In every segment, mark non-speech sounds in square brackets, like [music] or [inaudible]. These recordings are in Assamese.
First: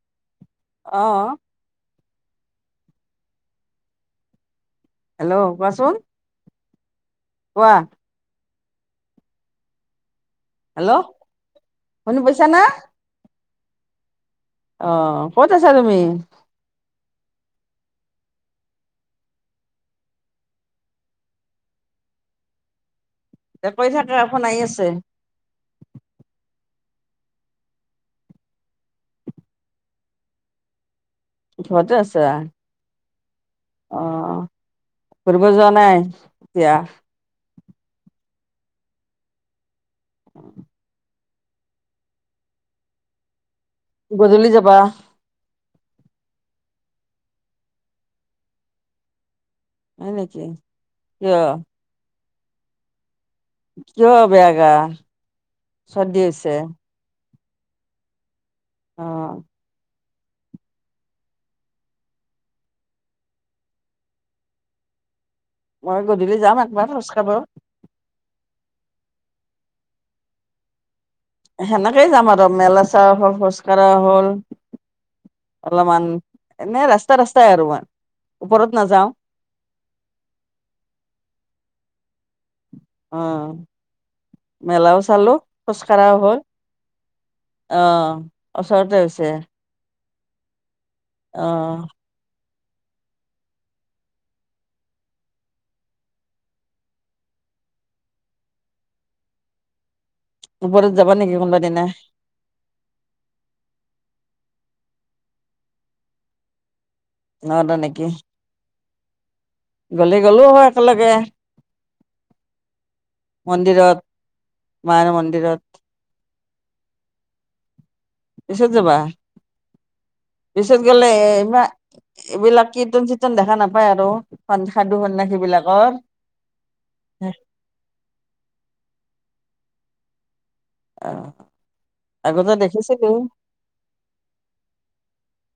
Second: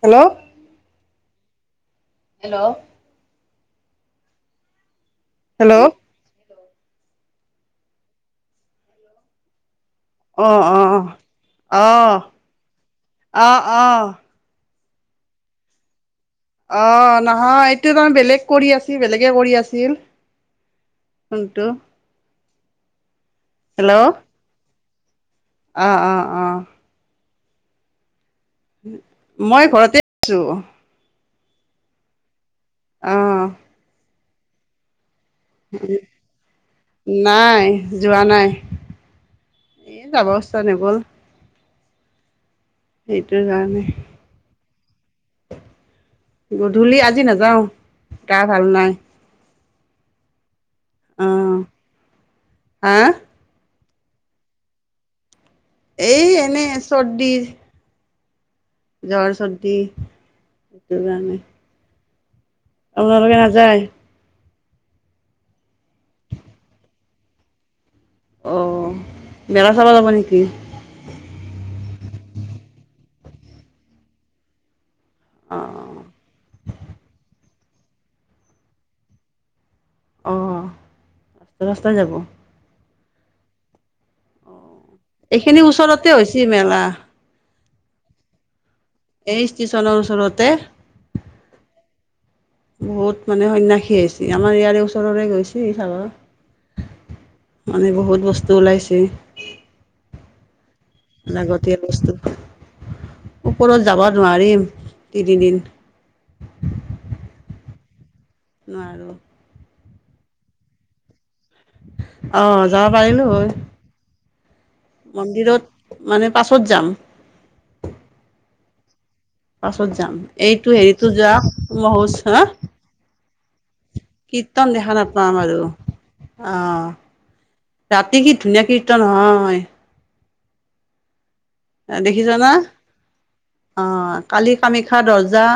হেল্লৌ' অঁ' হেল্লৌ' হেল্লৌ' হেল্ল' কোৱাচোন। কোৱা। অঁ হেল্ল' অঁ' শুনি অহ' পাইছা না? অঁ অঁ'। অঁ' ক'ত আছা তুমি? অ' নহয় এইটো তামানে বেলেগ কৰি আছিল, বেলেগে কৰি আছিল। কোনটো? এয়া কৈছা, কাৰ ফোন আহি আছে। অঁ' অঁ' অঁ'। মই ঘৰতে আছো। ঘৰতে আছা। অঁ' অঁ, ফুৰিব যোৱা নাই এতিয়া। নাই, যোৱা নাই। এই যাব ইচ্ছা নগ'ল। সেইটোৰ কাৰণে। গধূলি যাবা। গধূলি আজি নাযাওঁ, গা ভাল নাই। হয় নেকি, কিয়? হাঁ' কিয় বেয়া গা? চৰ্দি এই হৈছে এনেই চৰ্দি। জ্বৰ অ', চৰ্দি, সেইটো কাৰণে। আপোনালোকে নাযায়। মই গধূলি যাম একবাৰ, খোজকাঢ়িব। অ' মেলা চাব যাবা নেকি? সেনেকেই যাম আৰু মেলা চাৱা হ'ল, খোজ কঢ়া হ'ল অঁ অলপমান এনেই ৰাস্তাই - ৰাস্তাই আৰু মই, ওপৰত নাযাওঁ। অ', ৰাস্তাই যাব? অ', মেলাও চালো, এইখিনি খোজ ওচৰতে কাঢ়াও হ'ল। হৈছে মেলা অ' ওচৰতে হৈছ এই ষ্টেচনৰ ওচৰতে। অ'। বহুত মানে সণ্যাসী আহিছে, আমাৰ ইয়াৰে ওচৰৰে গৈছে এইফালৰ। মানে বহুত বস্তু ওলাইছে। ওপৰত যাবা নেকি কোনোবা লাগতিয়াল দিনা বস্তু, ওপৰত যাব নোৱাৰিম তিনিদিন। ন'দ নেকি? নোৱাৰোঁ। গ'লে গ'লো হয় একেলগে। অ' যাব পাৰিলো হয়। মন্দিৰত মন্দিৰত, মানে পাছত যাম। পিছত যাবা? পাছত যাম। এইটো পিছত হেৰিতো যোৱা, মহোজ হা? নতুন চিতন দেখা নাপায় আৰু সাধু - সন্যাসীবিলাকৰ। অ', ৰাতি কি ধুনীয়া কীৰ্তন নোহোৱা হয়। আ এ দেখিছানা? অ', কালি কামাখ্যা দৰ্জা।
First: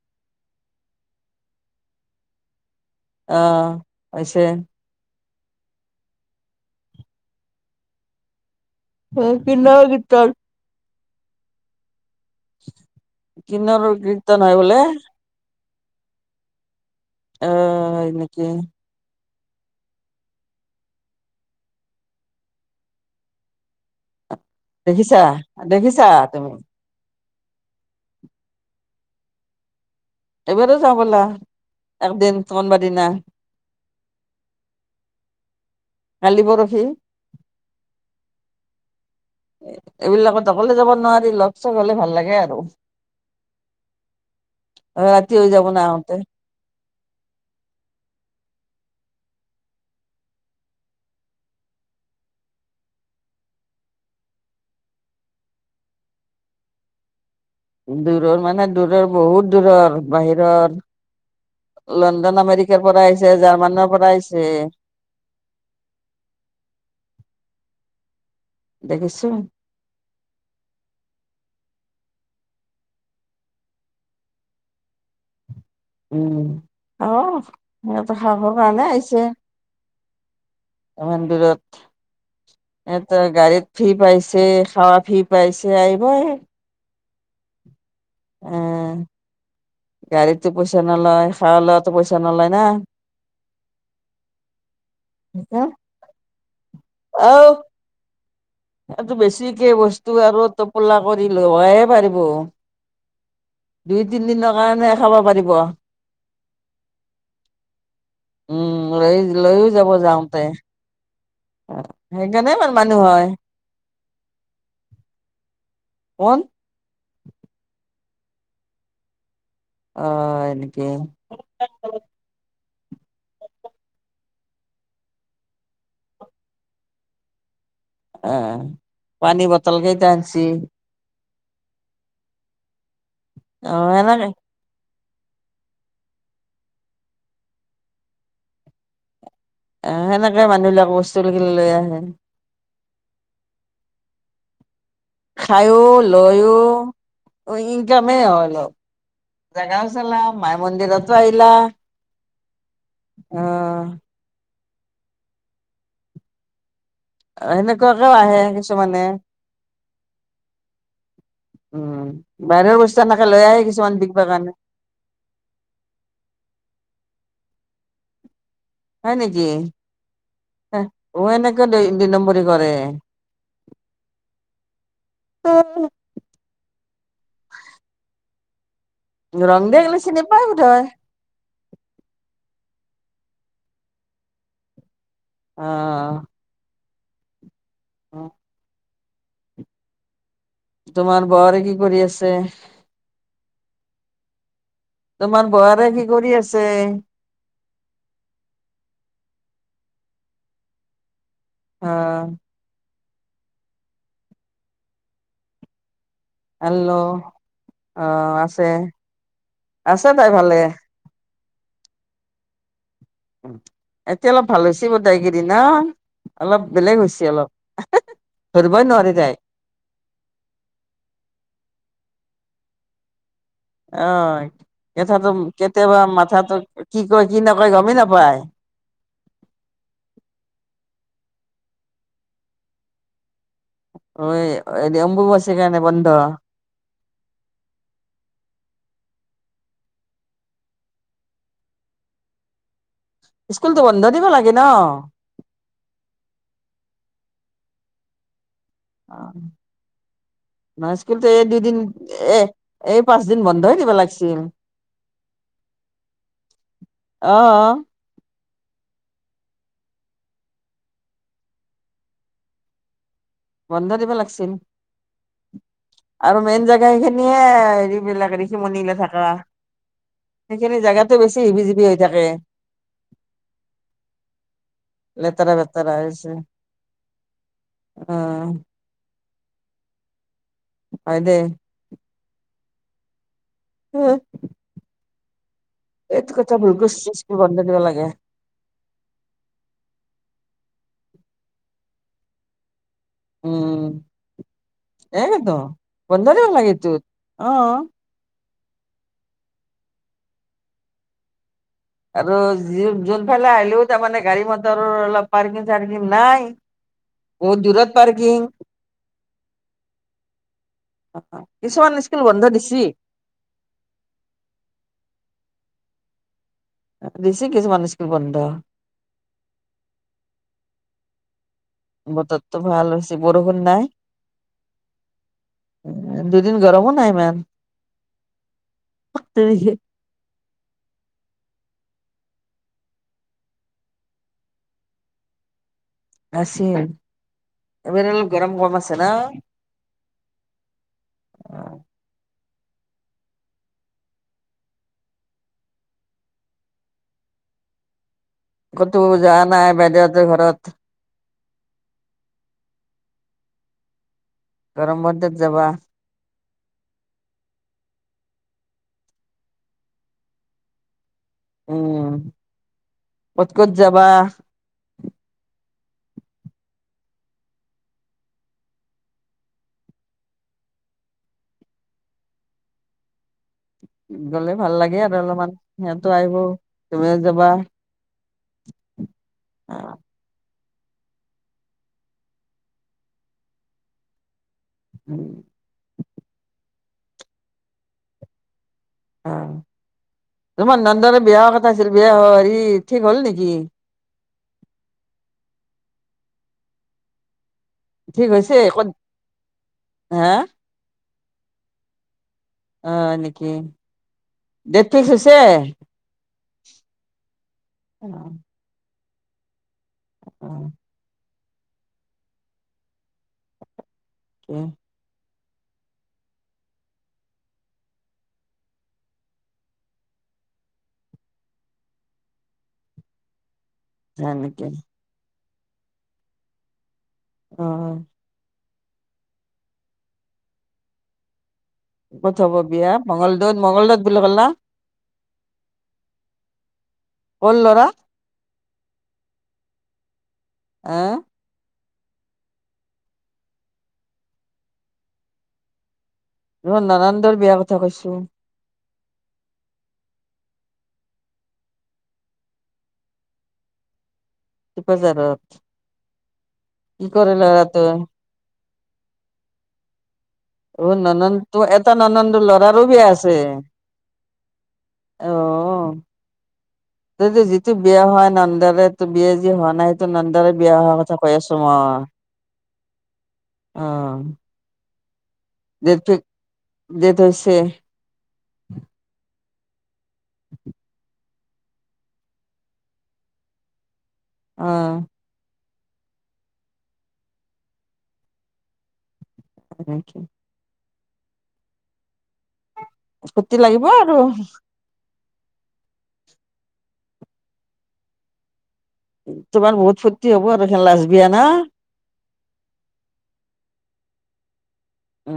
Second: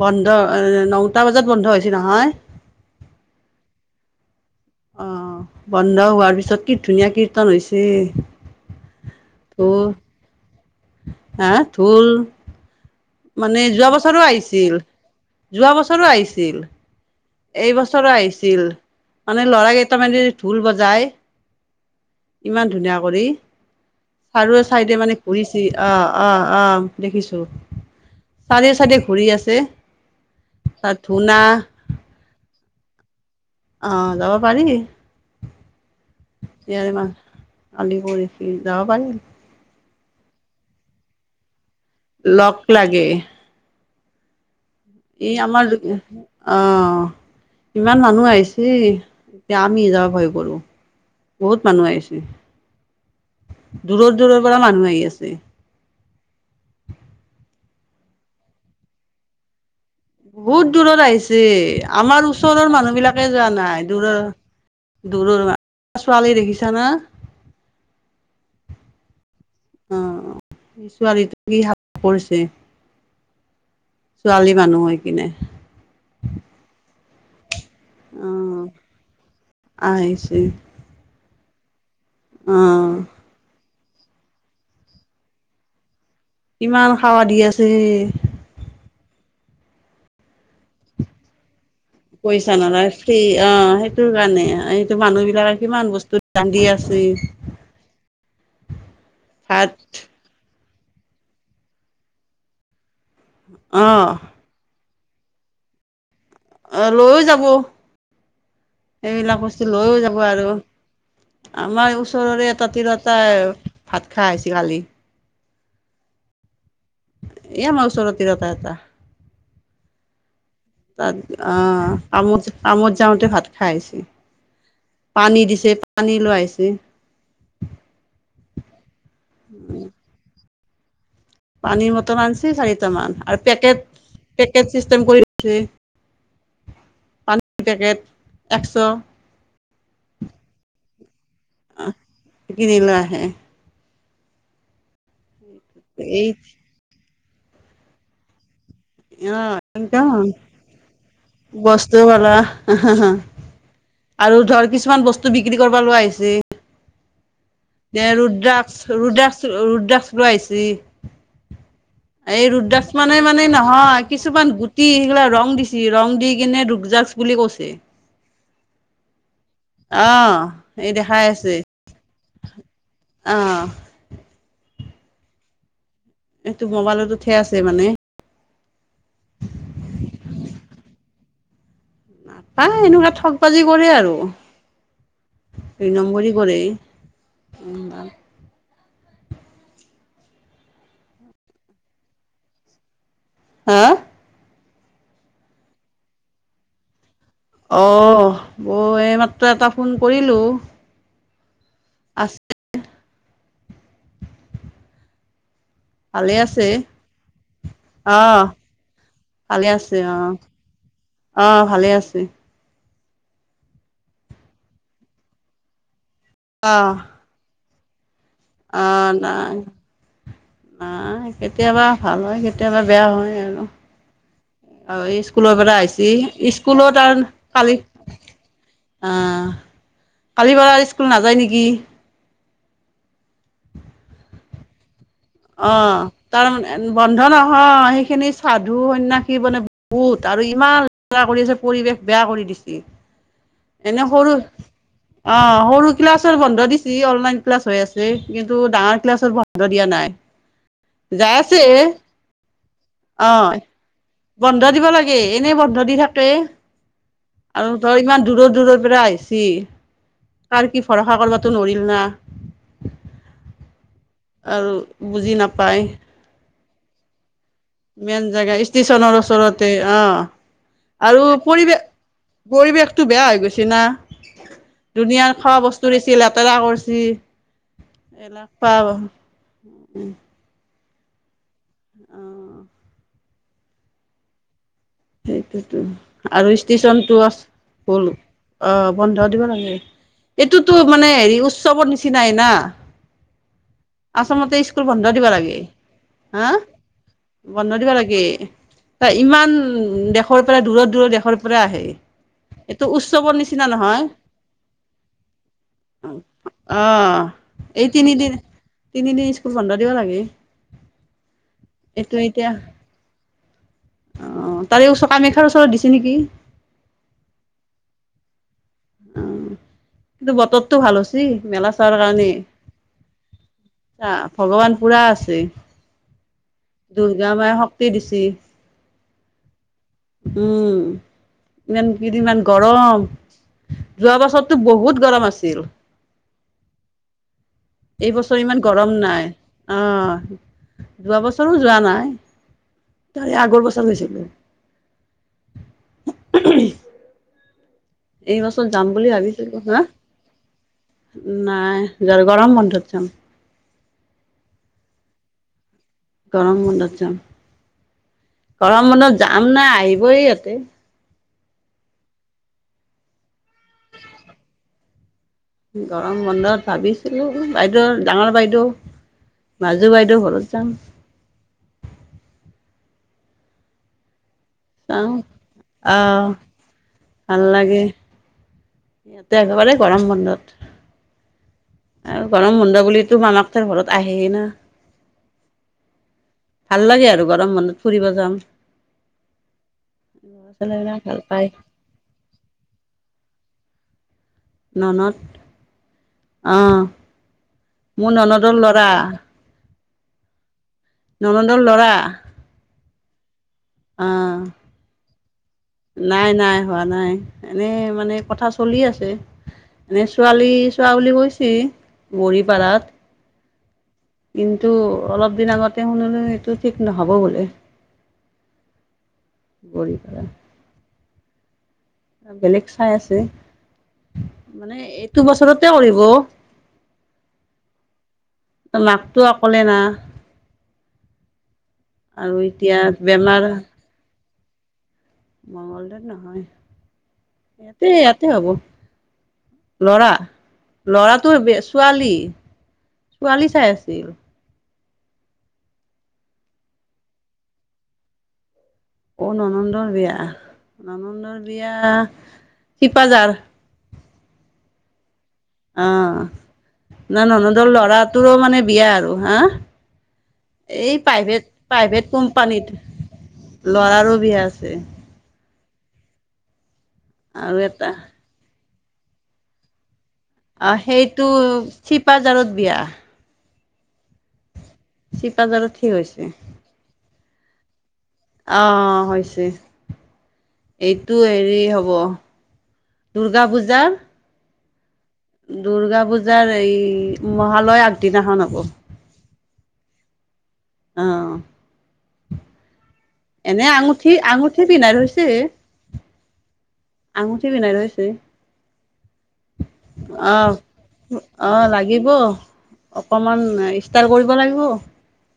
বন্ধ অ নটা বজাত বন্ধ হৈছে নহয়। অ', হৈছে। অ', বন্ধ হোৱাৰ পিছত কি ধুনীয়া কীৰ্তন হৈছে। অ' কেনেকোৱা কীৰ্তন? আহ, ঢোল। মানে যোৱা কিন্নৰৰ বছৰো কীৰ্তন হয় বোলে আহিছিল, যোৱা বছৰো আহিছিল। অ' হয় এইবছৰো নেকি আহিছিল, মানে ল'ৰা কেইটামানদি ঢোল বজায়। ইমান ধুনীয়া কৰি, চাৰিও ছাইডে দেখিছা মানে ঘূৰিছি অ' দেখিছা অ' তুমি অ'। দেখিছো, চাৰিও ছাইডে ঘূৰি আছে। এইবাৰো তাত যাও ব'লা, ধূনা একদিন কোনবাদিনা? অ যাবা পাৰি। কালি পৰহি ইয়াৰে মা, আলি পৰি যাব পাৰিম। এ এইবিলাকত অকলে যাব নোৱাৰি লগ - চগ হলে ভাল। লাগে আৰু লগ লাগে। এই ৰাতি হৈ যাব আমাৰ [unintelligible] না আহোতে অ, ইমান মানুহ আহিছে এতিয়া আমি যাব ভয় কৰো। বহুত মানুহ আহিছে, দূৰৰ - দূৰৰ পৰা মানুহ আহি আছে। দূৰৰ মানে দূৰৰ বহুত দূৰৰ। বাহিৰৰ বহুত দূৰৰ আহিছে, আমাৰ লণ্ডন ওচৰৰ আমেৰিকাৰ পৰা আহিছে মানুহবিলাকে যোৱা জাৰ্মানৰ নাই পৰা দূৰৰ আহিছে দূৰৰ মা, ছোৱালী দেখিছা না? দেখিছো। অ ছোৱালীটোক কি সাপ কৰিছে? ছোৱালী মানুহ হৈ কিনে। উম অহ সিহঁতৰ অ সাহৰ কাৰণে আহিছে। আহিছে। ইমান দূৰত। অ এত গাড়ীত। ফি পাইছে খাৱা ফি পাইছে আহিব আৰু। ইমান খাৱা দি আছে। উম গাড়ীতটো পইচা নলয়। খাল লোৱাটো প‌ইচা। পইচা নলয় ফ্ৰি অ সেইটো কাৰণে এইটো মানুহ বিলাকে কিমান বস্তু। কান্দি আছে। আহ সেইটো বেছিকে ভাত বস্তু। তোৰ আৰু টোপোলা কৰি লৱয়ে পাৰিব। হয়। দুই তিনি দিনৰ কাৰণে খাব পাৰিব। অ লৈয়ো যাব উম লৈ এইবিলাক বস্তু লৈও লৈয়ও যাব যাওঁতে আৰু। আমাৰ ওচৰৰে সেইকাৰণে এটা ইমান মানুহ তিৰতা হয় ভাত খাই আহ হৈছে কালি। কোন? এ আমাৰ ওচৰতে তিৰতা এটা। অ এনেকে। তাত অ আমোদ আমোদ যাওঁতে ভাত খাইছে। পানী দিছে পানী লাইছে। আহ পানী বটল কেইটা আঞ্চি। পানীৰ বটল আনিছে চাৰিটা মান আৰু অ পেকেট সেনেকে পেকেট চিচতেম কৰিছে। পানীৰ পেকেট একশ। অ সেনেকে মানুহবিলাক বস্তু কি লৈ আহে। কিনিল আহে। খাইয়ো এই লয়ো ইনকামেই আৰু অলপ। অ জাগাও একদম চালা মায় মন্দিৰাটো আহিলা। বস্তু পালা অ। আৰু ধৰ কিছুমান বস্তু বিক্ৰী কৰিব লগোৱা আহিছে। এনেকে। এ ৰুদ্ৰাক ৰুদ্ৰাস ৰুদ্ৰাস লৈ আহিছে। উম এই বাহিৰৰ ৰুদ্ৰাস বস্তু মানে এনেকে লৈ মানে আহে কিছুমান নহয় বিকবা কাৰণে কিছুমান গোট। কি সেইগিলা ৰং দিছে ৰং দি কিনে ৰুদ্ৰাকজাক বুলি কৈছে। হয় নেকি? আহ এই অ দেখাই আছে এনেকে দু নম্বৰি কৰে। আহ এ। এইটো মোবাইলত‌ উঠি আছে মানে। ৰং দে গ'লে চিনি পাই বোধ হয়। পাই এনেকুৱা ঠগ বাজি কৰে আৰু। অ দুই নম্বৰি কৰে। [unintelligible] তোমাৰ বোৱাৰী কি কৰি আছে? হা। তোমাৰ বোৱাৰে কি কৰি আছে? অ', বৌ এই মাত্ৰ এটা ফোন কৰিলোঁ। অ'। ভালেই আছে, হেল্ল' অ', অঁ'। আছে, ভালে আছে তাই অঁ', ভালে। অঁ' ভালেই আছে। এতিয়া অলপ ভাল হৈছে গোতেই কেইদিন ন। অলপ বেলেগ হৈছে অলপ। ধৰিবই নোৱাৰি অঁ' তাই নাই। নাই কেতিয়াবা ভাল হয়, কেতিয়াবা বেয়া হয় আৰু। হয়, আৰু কথাটো স্কুলৰ পৰা কেতিয়াবা আহিছি মাথাটো স্কুলত কি কয় কি নকয় গমেই নাপায়। অঁ' কালি বাৰু স্কুল নাযায় নেকি? অ এ এডি অম্বুবাচী- অঁ' তাৰমানে- এ‌ বন্ধ নহয়, সেইখিনি সাধু সন্যাসী মানে বহুত, আৰু ইমান- কৰি আছে, পৰিৱেশ বেয়া কৰি দিচি, স্কুলতো বন্ধ এনে দিব সৰু- লাগে ন? অঁ' সৰু ক্লাছৰ বন্ধ দিছে, অনলাইন ক্লাছ হৈ আছে, কিন্তু ডাঙৰ- ক্লাছৰ বন্ধ দিয়া নাই। না স্কুলতো যাই এই দুইদিন, আছে এই এই পাঁচ অ দিন বন্ধয়ে দিবা লাগছিল। বন্ধ দিব লাগে, এনেই বন্ধ দি থাকে আৰু অ', ধৰ ইমান দূৰৰ দূৰৰ পৰা আহি- চি কাৰ কি ভৰসা কৰিবটো নোৱাৰিম না। বন্ধ দিব লাগ- আৰু বুজি নাপায়। আৰু মেইন জোগা সেইখিনিয়ে- মেইন হেৰিবিলাক জেগা ঋষিমুনিলে ষ্টেশচনৰ থাকা ওচৰতে, সেইখিনি অঁ'। জেগাতো আৰু বেছি হিবি পৰিৱেশ, জিবি হৈ থাকে পৰিৱেশটো বেয়া হৈ গৈছে না। দোনীয়াৰ লেতেৰা খোৱা বস্তু বেতেৰা দিছি হৈছে লেতেৰা কৰিচি। অ [unintelligible] হয় দেই। অঁ'অ' হু' সেইটোতো, এইটো আৰু কথা ভুল কৰিছো ষ্টেশচনটো আছ স্কুল বন্ধ দিব হ'ল। লাগে অ' বন্ধ দিব লাগে, এইটোতো মানে হেৰি উৎসৱৰ নিচিনাই না। উম আচলতে স্কুল বন্ধ দিব এইটো লাগে, বন্ধ দিব হাঁ'। লাগে এইটোত অ বন্ধ দিব লাগে, চা ইমান দেশৰ পৰা দূৰৰ দূৰৰ দেশৰ পৰা আহে। আৰু এইটো য-যোন উৎসৱৰ ফালে নিচিনা আহিলো নহয় তাৰ মানে গাড়ী মটৰৰ অলপ পাৰ্কিং চাৰ্কিং নাই- অ বহুত এই দুৰত তিনিদিন পাৰ্কিং। তিনিদিন স্কুল বন্ধ দিব লাগে। কিছুমান এইটো স্কুল বন্ধ এতিয়া দিছি। অ তাৰে চকামেখাৰ ওচৰত দিছে নেকি? দিছে কিছুমান স্কুল বন্ধ। অঁ' কিন্তু বতৰটো ভাল হৈছি, মেলা চা- তাৰ কাৰণে, বতৰটো ভাল হৈছে বৰষুণ নাই চা ভগৱান পুৰা আছে। দুদিন গৰমো নাই দুৰ্গা মায়ে শক্তি দিছি। শক্তি দিছে। উম' ইমান কিদিন মান গৰম। যোৱা বছৰটো বহুত গৰম আছিল। আছিল। এইবাৰ অলপ গৰম কম আছে ন? অঁ যোৱা বছৰো যোৱা নাই। তাৰে আগৰ বছৰ গৈছিল? এই বছৰত যাম ক'তো বুলি যোৱা ভাবিছিলোঁ নাই হা? বাইদেউহঁতৰ ঘৰত নাই য গৰম বন্ধত যাম। গৰম বন্ধত যাবা? গৰম বন্ধত যাম। গৰম বনত যাম না আহিবৈ আকো। উম ক'ত ক'ত যাবা? গৰম বন্ধত ভাবিছিলো। বাইদেউ ডাঙৰ বাইদেউ মাজো বাইদেও ঘৰত যাম। গ'লে ভাল লাগে চাওঁ আৰু অলপমান সিহঁতো আহ আহিব তুমিও যাবা। এতিয়া একেবাৰে গৰম বন্ধত। আৰু গৰম বন্ধ বুলিটো মামাক তাৰ ঘৰত আহেই না। [unintelligible] ভাল লাগে আৰু গৰম বন্ধত ফুৰিব যাম। অ ল'ৰা তোমাৰ ছোৱালীবিলাক ভাল নন্দৰে বিয়া পায় কথা আছিল বিয়া হেৰি ঠিক হ'ল নেকি? ননত অ। মোৰ ঠিক ননদৰ হৈছে ক'ত? ল'ৰা হা? ননন্দৰ ল'ৰা। অ এনেকে। অ নাই নাই হোৱা নাই এনেই অ মানে কথা চলি আছে এনেই ছোৱালী অ', চোৱা বুলি কৈছে। মৰিপাৰত। কিন্তু অলপ দিন আগতে শুনিলো এইটো ঠিক নহ'ব বোলে। গঢ়ি পেলে। বেলেগ চাই আছে হয় নেকি মানে এইটো বছৰতে কৰিব। অ অ। মাকতো অকলে না? আৰু কত হ'ব এতিয়া বিয়া বেমাৰ মংগলদৈত মঙগলদৈত বুলি কলে না? মংগলদৈত নহয়। কৰ ইয়াতে ল'ৰা ইয়াত। এই হ'ব। ল'ৰা আহ ল'ৰাটোৰ বেষ্ট ছোৱালী ছোৱালী চাই আছিল। মই ননন্দৰ বিয়া কথা কৈছো। অ ননন্দৰ বিয়া। ননন্দৰ বিয়া শিপাজাৰ। শিপাজাৰত। অ ননন্দৰ ল'ৰাটোৱে লৰাটোৰো মানে বিয়া আৰু হা অ এই প্ৰাইভেট ননন্দটো এটা প্ৰাইভেট ননন্দৰ কোম্পানীত। ল'ৰাৰো বিয়া আছে ল'ৰাৰো বিয়া আছে। অ যদি আৰু যিটো এটা বিয়া হোৱা। নন্দাৰে তো বিয়া যি হোৱা নাই সেইটো নন্দাৰে অ বিয়া অহা কথা সেইটো কৈ আছো মই। চিপাঝাৰত বিয়া অ। শিপাজাৰত কি হৈছে। দেত হৈছে। অ হৈছে। এইটো হেৰি হ'ব। দুূৰ্গা পূজাৰ অ। দুূৰ্গা পূজাৰ এই মহালয় আগদিনাখন হ'ব। তেক। অ। ফূৰ্তি এনে লাগিব আঙুঠি আৰু আঙুঠি পিন্ধাই থৈছে? আঙুঠি পিন্ধাই থৈছে। তোমাৰ বহুত ফূৰ্তি হ'ব আৰু। লাজ বিয়া না। দিব? অকমান ইষ্টাইল কৰিব লাগিব। অঁ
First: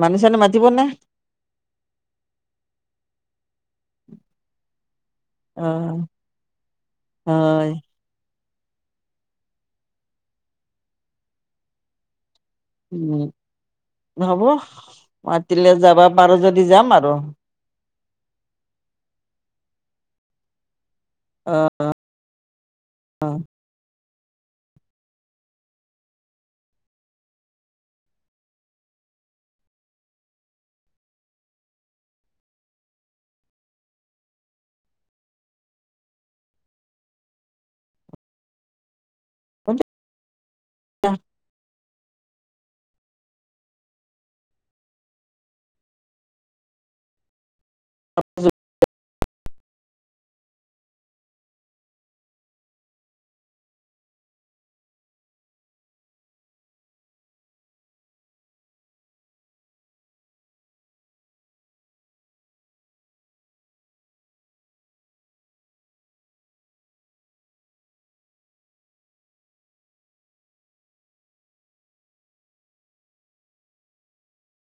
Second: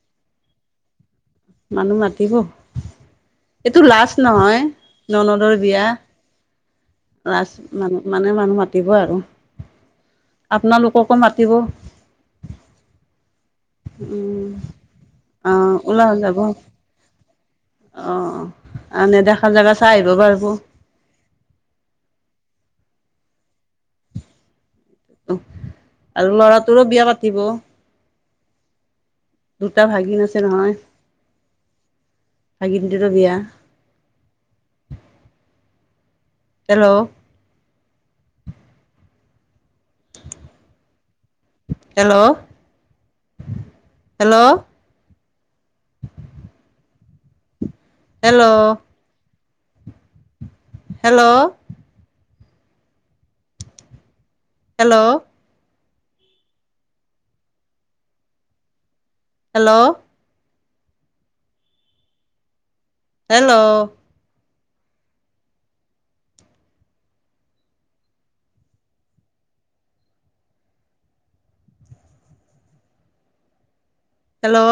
মানুহ- চানু মাতিব নে? মানু মাতিব। এইটো লাছ নহয়। ননদৰ অ বিয়া। ৰাজ হয় মানে মানে মানু মাতিব আৰু। আপোনালোককো মাতিব। উম, হ'ব। উম অ মাতিলে যাবা। পাৰো যদি যাম আৰু। অঁ, নেদেখা জেগা চাই আহিব পাৰব। অঁ, অঁ অঁ। অঁহ আৰু ল'ৰাটোৰো বিয়া পাতিব। দুটা ভাগিন আছে নহয়। ভাগিনটোৰো বিয়া। হেল্ল! অ কে, অঁ। Hello! Hello! Hello! Hello! Hello! Hello! Hello! Hello!